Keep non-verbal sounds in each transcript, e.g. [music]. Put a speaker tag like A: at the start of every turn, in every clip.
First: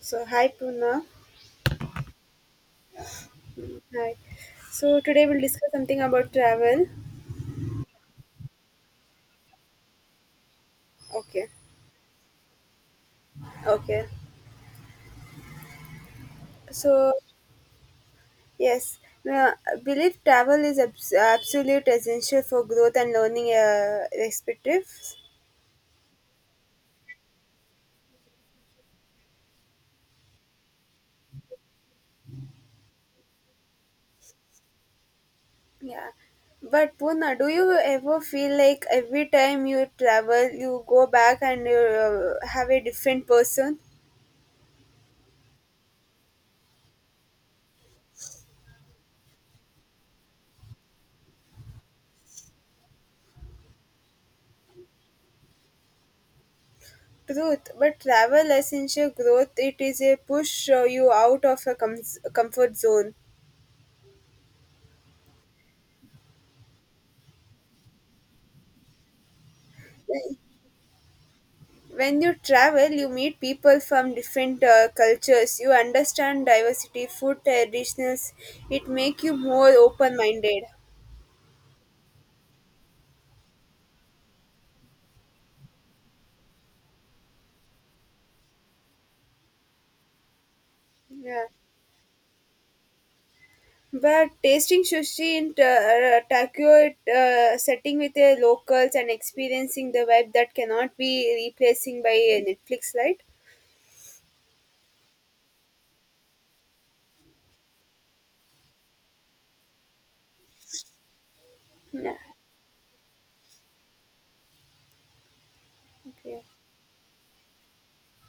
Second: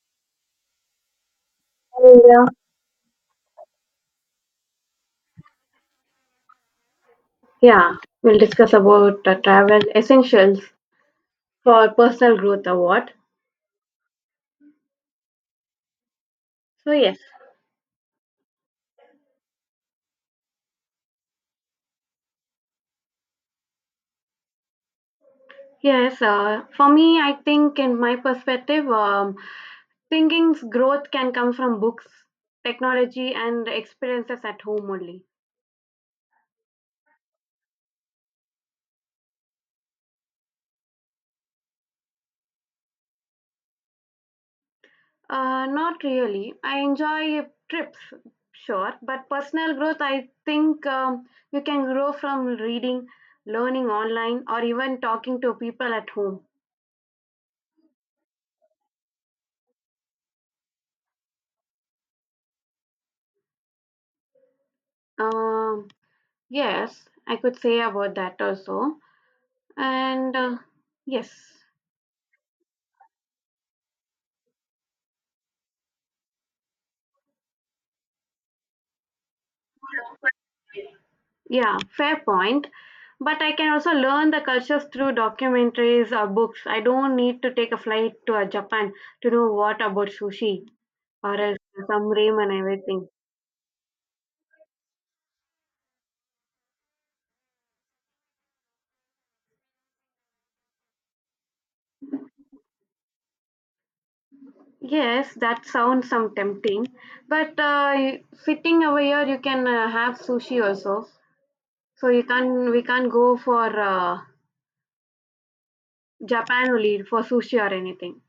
A: So, hi Puna.
B: Yeah,
A: Hi. So, today we'll discuss something about travel.
B: yeah. We'll discuss about the travel essentials
A: Okay.
B: for personal growth award.
A: Okay.
B: So
A: So,
B: yes,
A: yes, now, I believe travel is absolute essential for growth and learning, respectives.
B: yes. For me, I think in my perspective, thinking's growth can come from books, technology, and experiences at home only.
A: Yeah. But Puna, do you ever feel like every time you travel, you go back and you have a different person?
B: Not really. I enjoy trips, sure, but personal growth, I think you can grow from reading, learning online, or even talking to people at home.
A: Truth, but travel essential growth. It is a push you out of a comfort zone.
B: Um, Yes, I could say about that also. And yes,
A: When you travel you meet people from different cultures, you understand diversity, food, traditions. It make you more open minded.
B: yeah, fair point. But I can also learn the cultures through documentaries or books. I don't need to take a flight to Japan to know what about sushi or
A: Yeah,
B: else some ramen and everything.
A: but tasting sushi in Tokyo, setting with the locals and experiencing the vibe that cannot be replacing by Netflix, right?
B: Yes, that sounds some tempting. But sitting over here, you can have sushi also. So
A: Yeah.
B: you can we can't go for
A: Okay.
B: Japan only for sushi or anything.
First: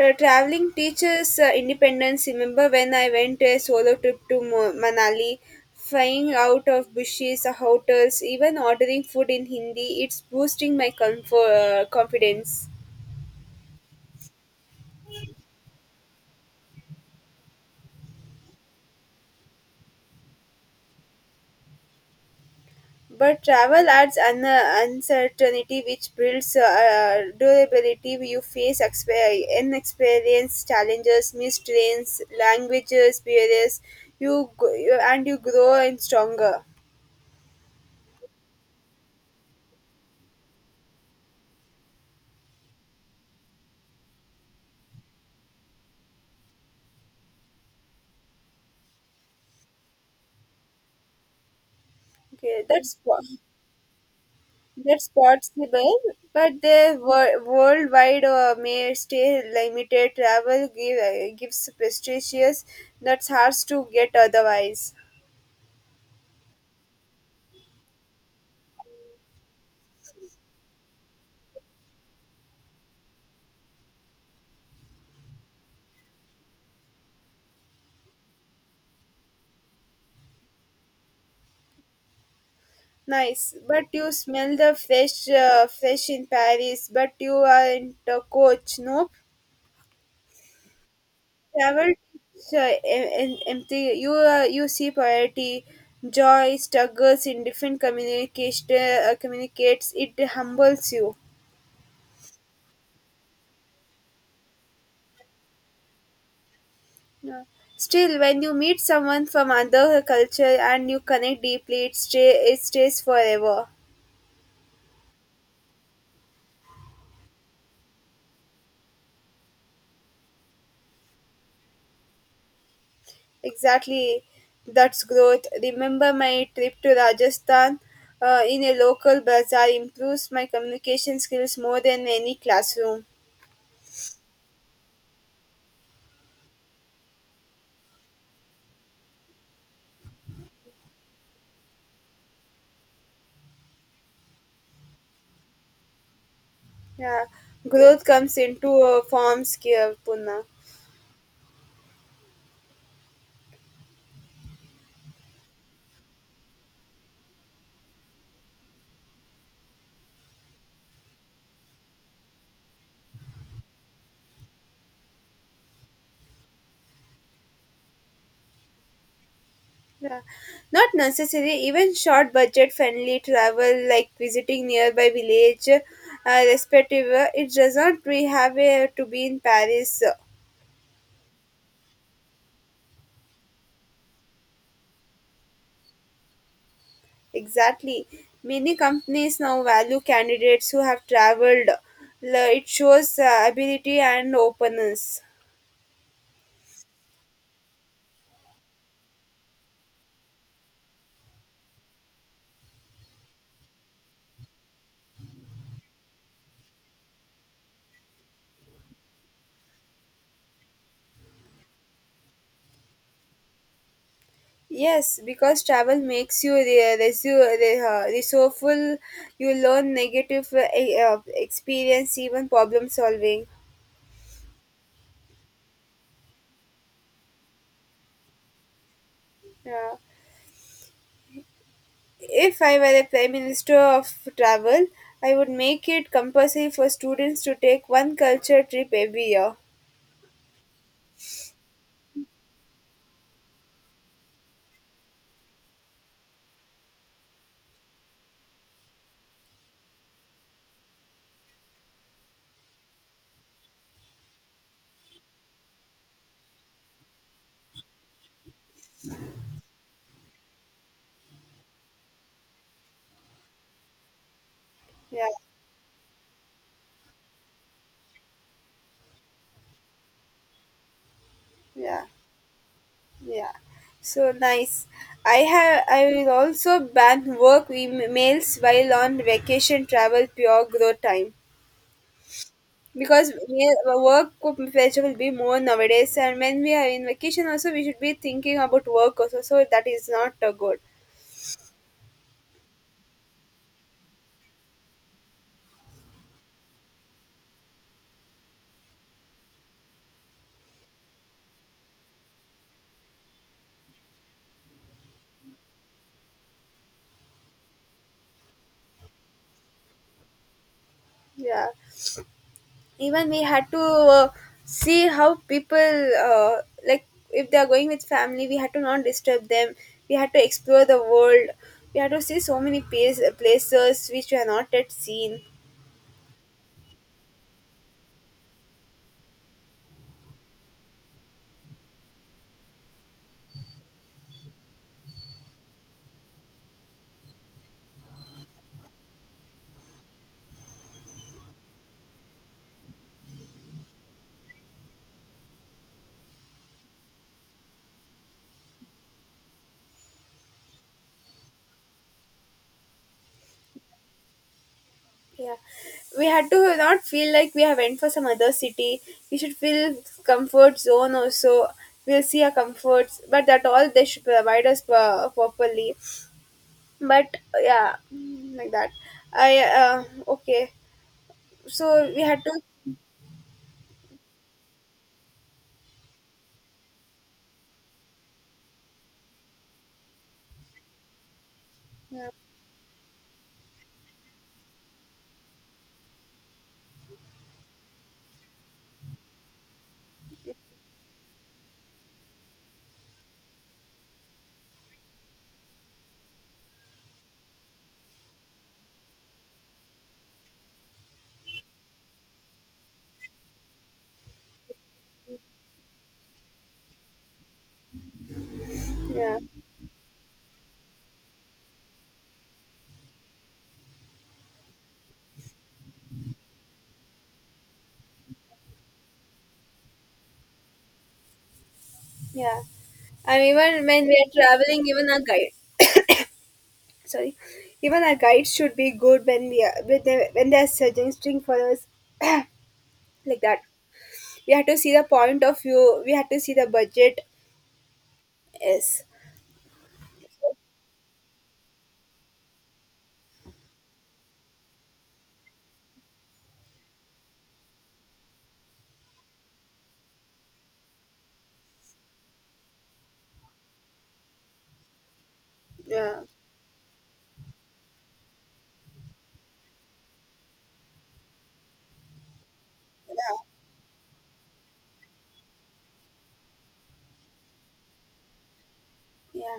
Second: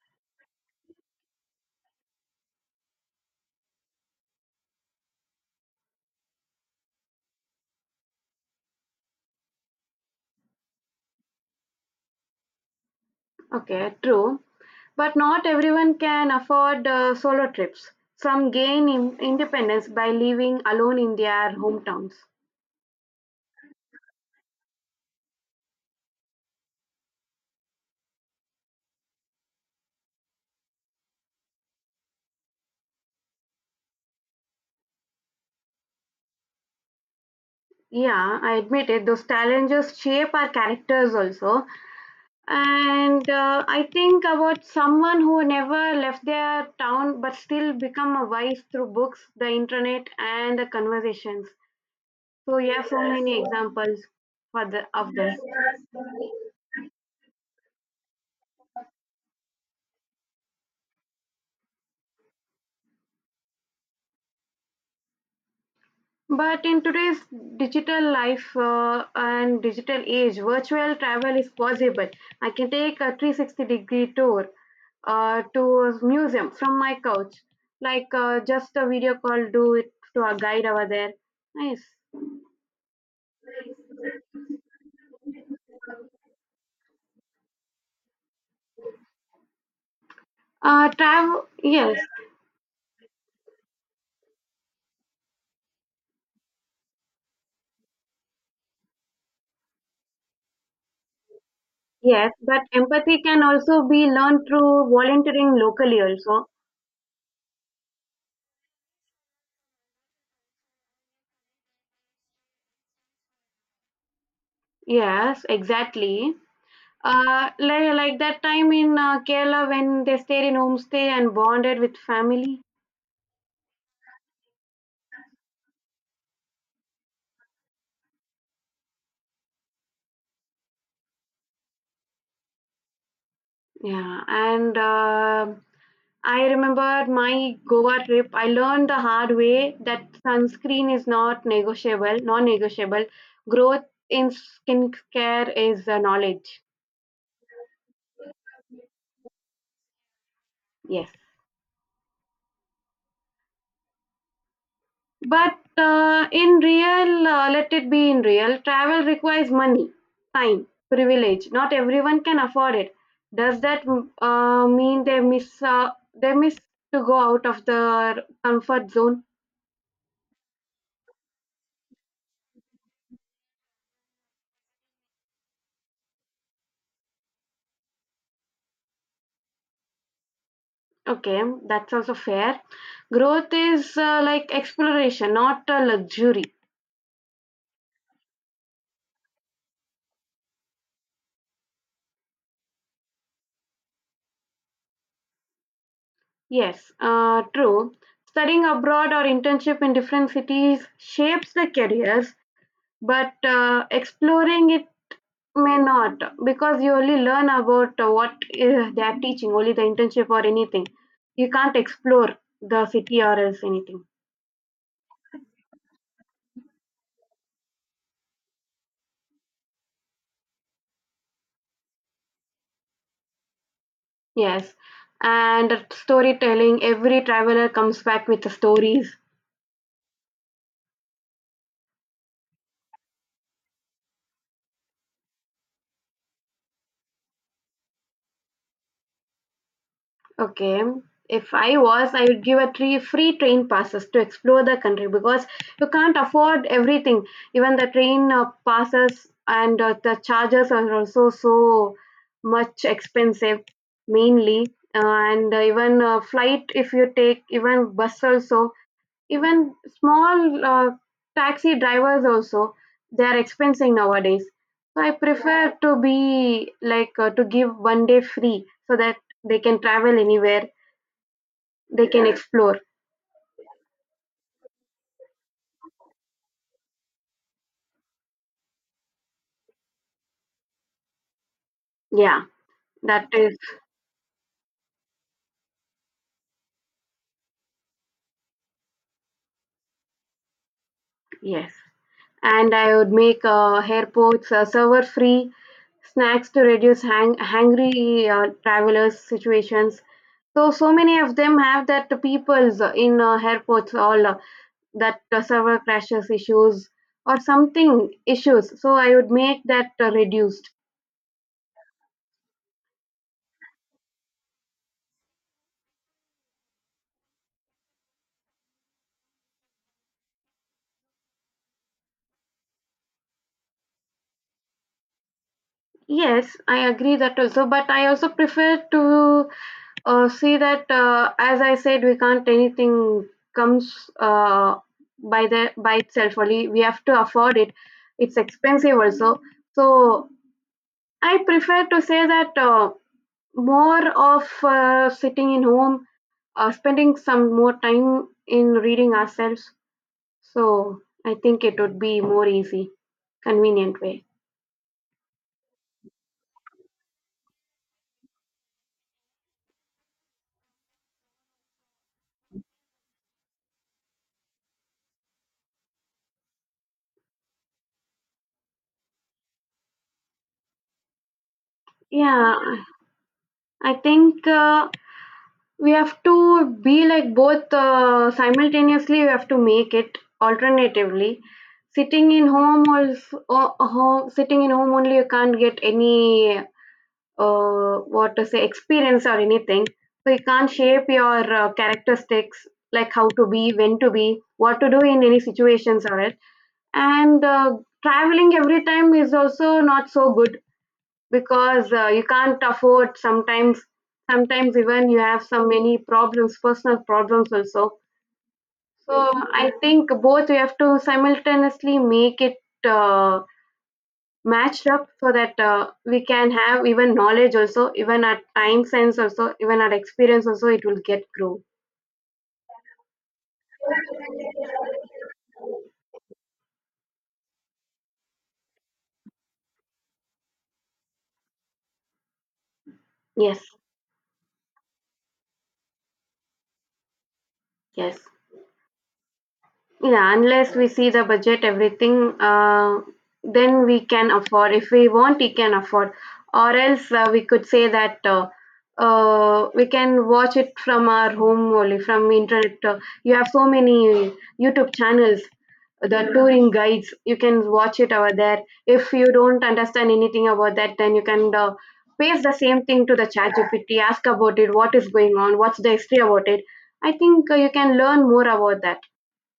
A: Traveling teaches independence. Remember when I went a solo trip to Manali, flying out of bushes, hotels, even ordering food in Hindi. It's boosting my comfort, confidence.
B: Okay, true. But not everyone can afford solo trips. Some gain in independence by living alone in their hometowns.
A: But travel adds an uncertainty, which builds durability. You face inexperienced challenges, missed trains, languages, barriers. You and you grow and stronger.
B: Yeah, I admit it. Those challenges shape our characters also. And I think about someone who never left their town but still become a wise through books, the internet, and the conversations. So,
A: Okay,
B: yeah,
A: that's
B: so
A: what.
B: many examples for
A: That's
B: of this.
A: possible, but the worldwide may stay limited. Travel gives prestigious that's hard to get otherwise.
B: But in today's digital life and digital age, virtual travel is possible. I can take a 360-degree tour to a museum from my couch, like just a video call, do it to a guide over there. Nice.
A: Nice, but you smell the fresh in Paris, but you aren't a coach. No,
B: Travel,
A: travel
B: yes,
A: teach, empty. You see poverty, joy, struggles in different communication communicates. It humbles you.
B: yes, but empathy can also be learned through volunteering locally, also.
A: Yeah. Still, when you meet someone from another culture and you connect deeply, it stays forever.
B: Yes, exactly. Like that time in Kerala when they stayed in homestay and bonded with family.
A: Exactly, that's growth. Remember my trip to Rajasthan in a local bazaar improves my communication skills more than any classroom.
B: Yeah, and I remember my Goa trip. I learned the hard way that sunscreen is not negotiable, non-negotiable. Growth in skincare is knowledge.
A: Yeah, growth comes in two forms here, Puna.
B: Yes, but in real, let it be in real. Travel requires money, time, privilege. Not everyone can afford it. Does that mean they miss to go out of their comfort zone?
A: Yeah. Not necessary, even short budget friendly travel like visiting nearby village, respective, it does not, we have to be in Paris.
B: Okay, that's also fair. Growth is like exploration, not a luxury.
A: Exactly. Many companies now value candidates who have traveled. It shows ability and openness.
B: Yes, true. Studying abroad or internship in different cities shapes the careers, but exploring it may not because you only learn about what they are teaching, only the internship or anything. You can't explore the city or else anything.
A: Yes, because travel makes you resourceful, you learn negative experience, even problem solving.
B: Yes, and storytelling, every traveler comes back with the stories.
A: Yeah. If I were a Prime Minister of Travel, I would make it compulsory for students to take one culture trip every year.
B: Okay. If I was, I would give a three free train passes to explore the country because you can't afford everything. Even the train passes and the charges are also so much expensive, mainly. And even flight, if you take even bus also, even small taxi drivers also they are expensing nowadays. So I
A: Yeah,
B: prefer to be like to give 1 day free so that they can travel anywhere,
A: yeah,
B: they can explore.
A: yeah. So nice. I have. I will also ban work emails while on vacation, travel pure growth time,
B: Yeah, that
A: because
B: is
A: we- work pressure will be more nowadays, and when we are in vacation also we should be thinking about work also. So that is not good.
B: yes. And I would make airports server free snacks to reduce hangry travelers situations. So so many of them have that people's in airports all that server crashes issues or something issues. So I would make that reduced.
A: Yeah. Even we had to see how people like if they are going with family, we had to not disturb them, we had to explore the world, we had to see so many places which we have not yet seen.
B: Yes, I agree that also, but I also prefer to uh, see that as I said, we can't anything comes by the by itself only. We have to afford it. It's expensive also. So I prefer to say that more of sitting in home, spending some more time in reading ourselves. So I think it would be more easy, convenient way.
A: Yeah, we had to not feel like we have went for some other city, we should feel comfort zone also, we'll see our comforts but that all they should provide us properly. But yeah, like that. I Okay, so we had
B: Yeah,
A: to,
B: I think we have to be like both simultaneously we have to make it alternatively sitting in home also sitting in home only you can't get any what to say experience or anything, so you can't shape your characteristics like how to be when to be what to do in any situations or it. And traveling every time is also not so good because you can't afford sometimes, sometimes even you have so many problems personal problems also. So
A: yeah.
B: I think both we have to simultaneously make it uh, matched up so that we can have even knowledge also even our time sense also even our experience also it will get grow.
A: Yeah. And even when we are traveling, even our guide, [coughs] sorry, even our guides should be good when we are when they are suggesting for us [coughs] like that.
B: Yes,
A: We have to see the point of view. We have to see the budget.
B: yes.
A: Yes.
B: Yeah, unless we see the budget, everything, then we can afford. If we want, we can afford. Or else we could say that we can watch it from our home only, from internet. You have so many YouTube channels,
A: Yeah.
B: the touring guides. You can watch it over there. If you don't understand anything about that, then you can paste the same thing to the
A: Yeah.
B: chat GPT, ask about it, what is going on, what's the history about it. I think you can learn more about that.
A: Yeah.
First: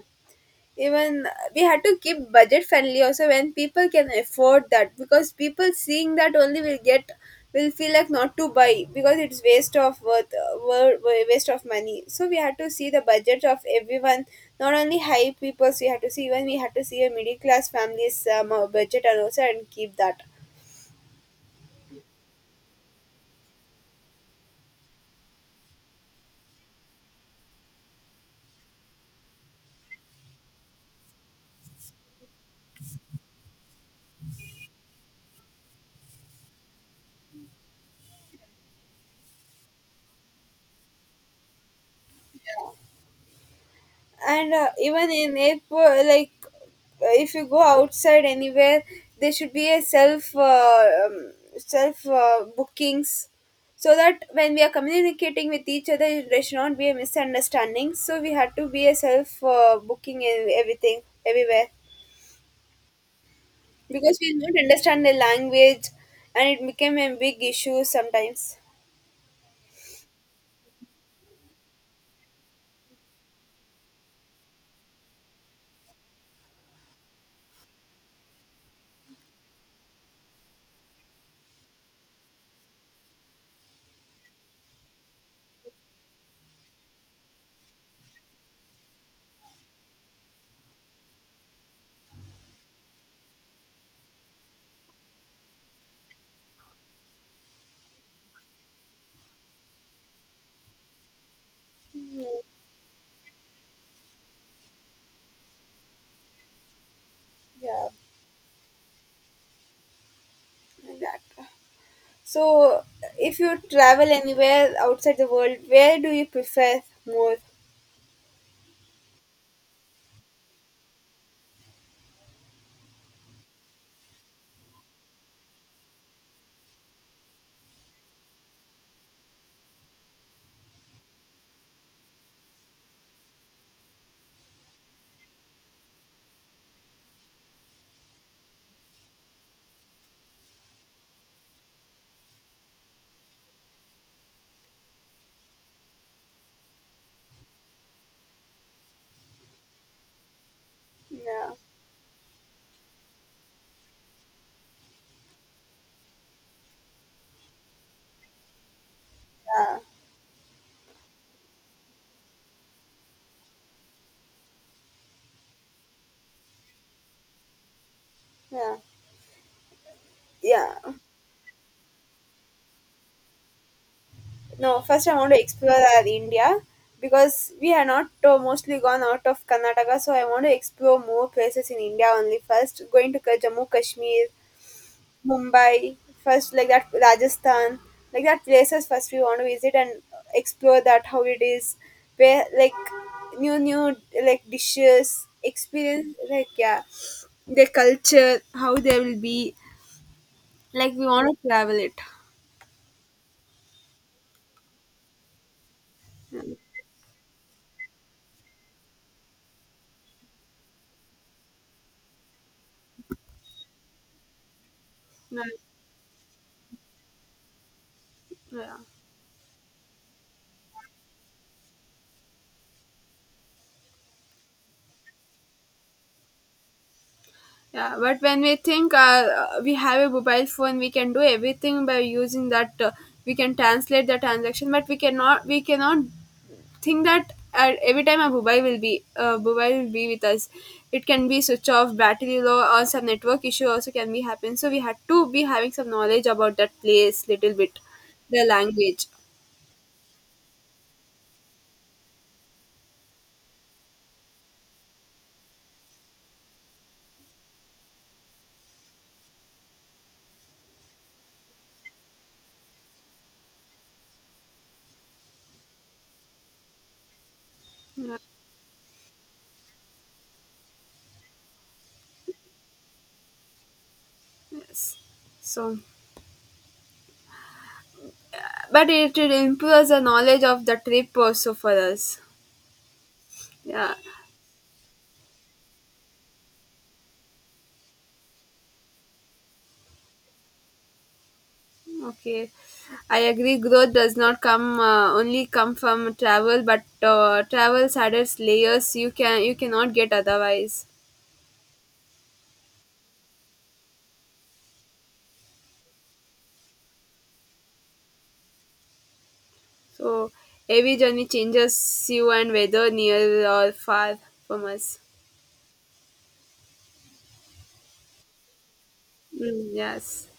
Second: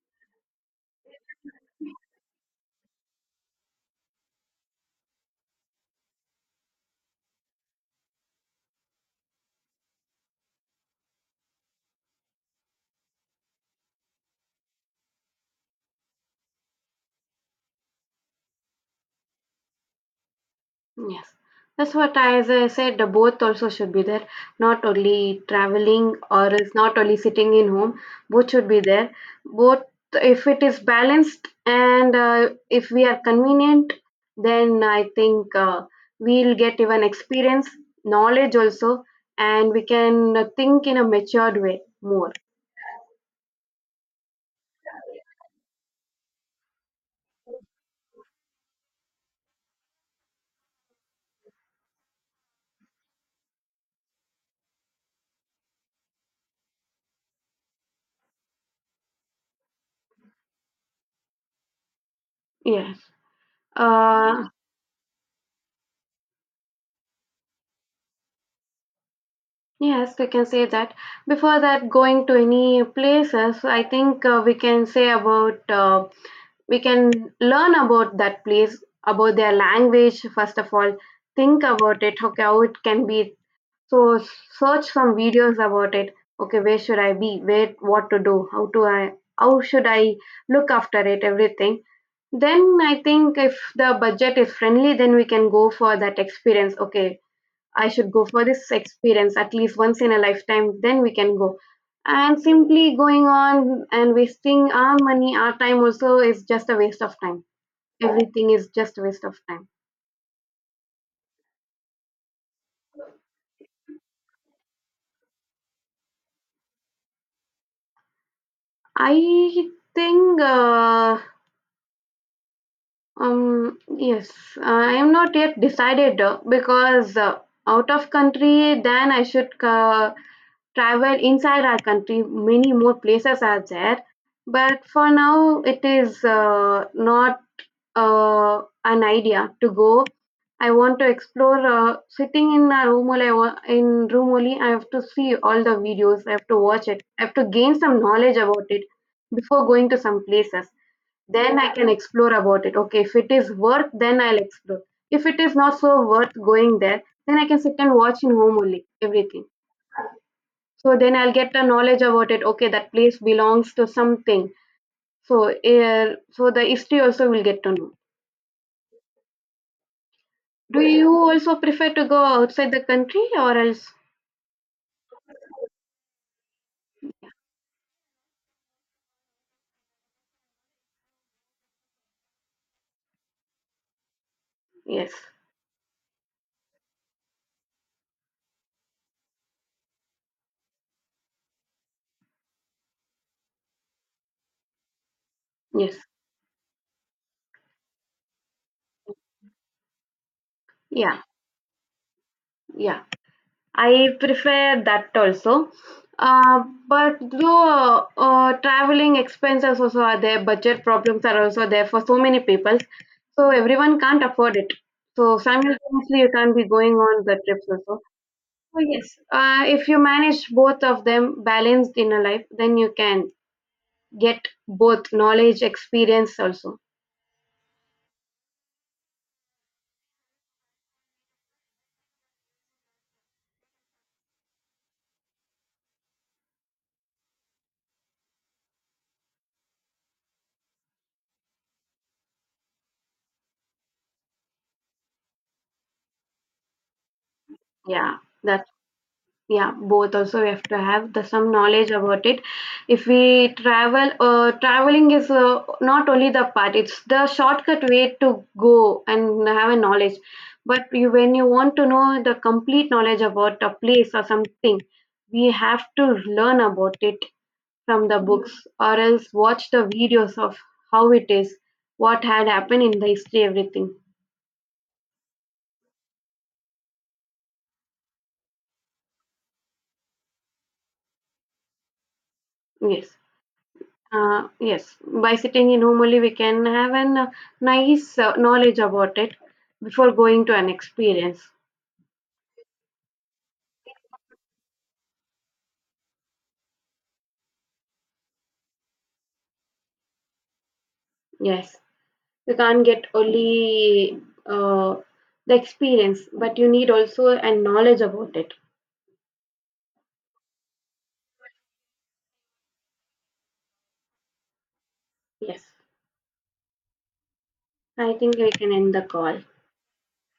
A: Even we had to keep budget friendly also when people can afford that, because people seeing that only will get, will feel like not to buy because it's waste of waste of money. So we had to see the budget of everyone, not only high people. So we had to see, even we had to see a middle class family's budget and also and keep that.
B: Yes, that's what I as I said. The both also should be there. Not only traveling or is not only sitting in home. Both should be there. Both, if it is balanced and if we are convenient, then I think we'll get even experience, knowledge also, and we can think in a matured way more.
A: And even in airport like, if you go outside anywhere, there should be a self bookings, so that when we are communicating with each other there should not be a misunderstanding, so we had to be a self booking in everything everywhere,
B: Yes.
A: because we did
B: Uh,
A: not understand the language and it became a big issue sometimes.
B: yes, we can say that. Before that, going to any places, I think we can say about. We can learn about that place, about their language. First of all think about it, okay, how it can be, so search some videos about it. Okay, where should I be, where what to do, how should I look after it, everything. Then I think if the budget is friendly then we can go for that experience. Okay, I should go for this experience at least once in a lifetime, then we can go and
A: Mm,
B: simply going on and wasting our money our time also is just a waste of time.
A: yeah,
B: Everything is just a waste of time.
A: like that. So, if you travel anywhere outside the world, where do you prefer more?
B: I think, yes, I am not yet decided because out of country, then I should travel inside our country. Many more places are there, but for now, it is not an idea to go. I want to explore. Sitting in a room only, in room only, I have to see all the videos. I have to watch it. I have to gain some knowledge about it before going to some places.
A: Yeah,
B: Then I can explore about it. Okay, if it is worth, then I'll explore. If it is not so worth going there, then I can sit and watch in home only everything.
A: yeah,
B: So then I'll get the knowledge about it. Okay, that place belongs to something. So, so the history also will get to know.
A: yeah, yeah.
B: Do you also prefer to go outside the country or else?
A: No, first I want to explore our India because we are not mostly gone out of Karnataka. So I want to explore more places in India only. First, going to Jammu Kashmir,
B: Yes,
A: Mumbai, first like that Rajasthan, like that places first we want to visit and explore that how it is, where like new new like dishes,
B: yes,
A: experience like, yeah, their culture, how they will be, like we
B: yeah,
A: want to travel it.
B: yeah. I prefer that also.
A: Yeah,
B: But though traveling expenses also are there, budget problems are also there for so many people. So everyone can't afford it. So
A: yeah,
B: simultaneously, you can't be going on the trips also.
A: yeah.
B: So yes, if you manage both of them balanced in a life, then you can get both knowledge, experience also.
A: Yeah, but when we think we have a mobile phone, we can do everything by using that. We can translate the transaction, but we cannot. We cannot think that at every time a mobile will be with us, it can be switch off, battery low, or some network issue also can be happen, so we had to be having some knowledge about that place little bit,
B: Yeah,
A: the
B: that's
A: language.
B: yeah, both also we have to have the some knowledge about it. If we travel, traveling is not only the part, it's the shortcut way to go and have a knowledge. But you, when you want to know the complete knowledge about a place or something, we have to learn about it from
A: Yeah,
B: the books or else watch the videos of how it is, what had happened in the history, everything.
A: yes, so but it improves the knowledge of the trip also for us.
B: Yes.
A: Yeah.
B: Yes, by sitting in normally we can have an nice knowledge about it before going to an experience.
A: Okay, I agree growth does not come only come from travel, but travels adds layers you can, you cannot get otherwise.
B: Yes, you can't get only uh, the experience, but you need also a knowledge about it.
A: So every journey changes you, and whether near or far from us.
B: Yes, I think we can end the call.
A: Mm, yes.